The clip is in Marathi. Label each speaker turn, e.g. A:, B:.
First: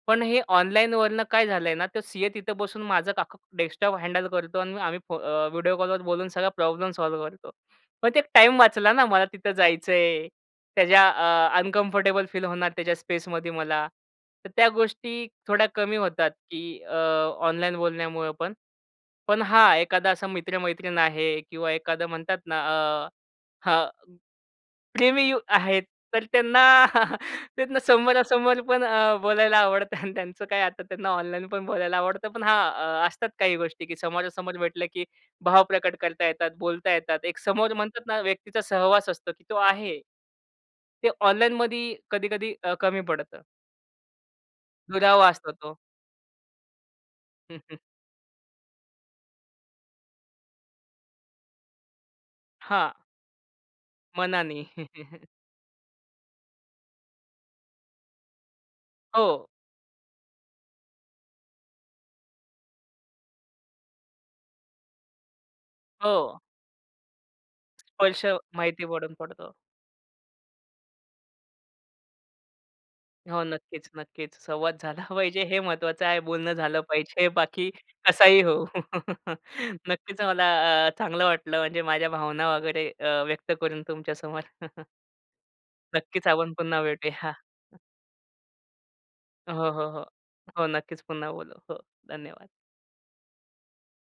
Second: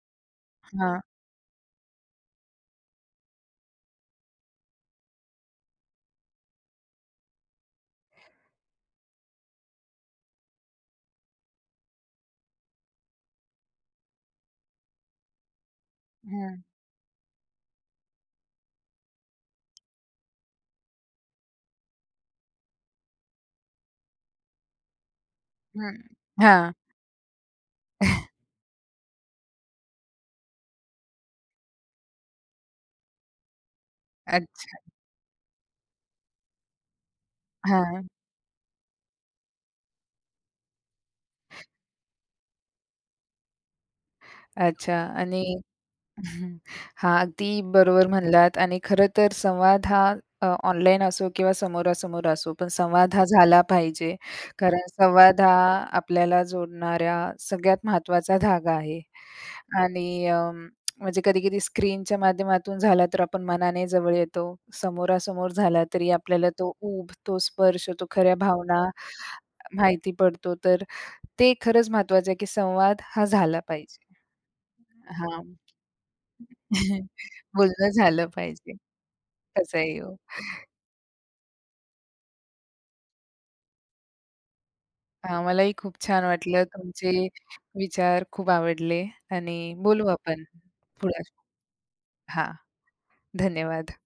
A: पण हे
B: हां.
A: ऑनलाईनवरनं काय झालंय ना, तो सीए तिथं बसून माझं का डेस्कटॉप हँडल करतो आणि आम्ही अ, फो मग व्हिडिओ कॉलवर बोलून सगळा प्रॉब्लेम सॉल्व्ह करतो. पण ते एक टाईम वाचला ना, मला तिथं जायचंय. त्याच्या अ, अनकम्फर्टेबल फील होणार त्याच्या स्पेसमध्ये मला. तर त्या गोष्टी थोड्या कमी होतात,
B: हं.
A: की अ, ऑनलाईन बोलण्यामुळं पण. पण हा एखादा असा मित्र-मैत्रीण आहे किंवा एखादं म्हणतात ना, अ, हां, प्रेमी यु आहेत.
B: हं.
A: तर त्यांना
B: हां.
A: त्यांना समोरासमोर पण बोलायला आवडतं. त्यांचं काय आता त्यांना ऑनलाईन पण बोलायला आवडतं. पण हां, असतात काही गोष्टी, की समोरासमोर
B: अच्छा.
A: भेटलं की भाव प्रकट करता येतात, बोलता येतात. एक समोर म्हणतात
B: हां.
A: ना, व्यक्तीचा सहवास असतो, की तो आहे. ते ऑनलाईनमध्ये कधी-कधी अ, कमी पडतं.
B: अच्छा.
A: दुरावा
B: आणि
A: असतो तो.
B: हां, अगदी बरोबर म्हणलात. आणि खरंतर संवाद हा अ, ऑनलाईन असो किंवा समोरासमोर असो, पण
A: हां.
B: संवाद हा झाला पाहिजे.
A: मनानी.
B: कारण संवाद हा आपल्याला जोडणाऱ्या सगळ्यात महत्त्वाचा धागा आहे.
A: हो.
B: आणि अ, म्हणजे कधी-कधी स्क्रीनच्या माध्यमातून झाला, तर आपण मनाने जवळ येतो. समोरासमोर झाला तरी
A: हो.
B: आपल्याला तो ऊब, तो स्पर्श, तो
A: स्पर्श
B: खऱ्या भावना
A: माहिती पडून पडतो.
B: माहिती पडतो. तर अ, ते खरंच महत्त्वाचं आहे, की संवाद हा
A: हो.
B: झाला
A: नक्कीच,
B: पाहिजे.
A: नक्कीच. संवाद झाला
B: हां.
A: पाहिजे. हे महत्वाचं आहे. बोलणं झालं पाहिजे बाकी
B: बोलणं झालं
A: कसाही हो.
B: पाहिजे. कसंही हो.
A: नक्कीच, मला अ, चांगलं वाटलं म्हणजे माझ्या भावना वगैरे अ, व्यक्त करून तुमच्या समोर.
B: हां, मलाही खूप छान
A: नक्कीच आपण
B: वाटलं.
A: पुन्हा
B: तुमचे
A: भेटूया.
B: विचार खूप आवडले.
A: हो,
B: आणि
A: हो, हो.
B: बोलू आपण
A: हो, नक्कीच
B: पुढे.
A: पुन्हा बोलू. हो, धन्यवाद!
B: हां. धन्यवाद!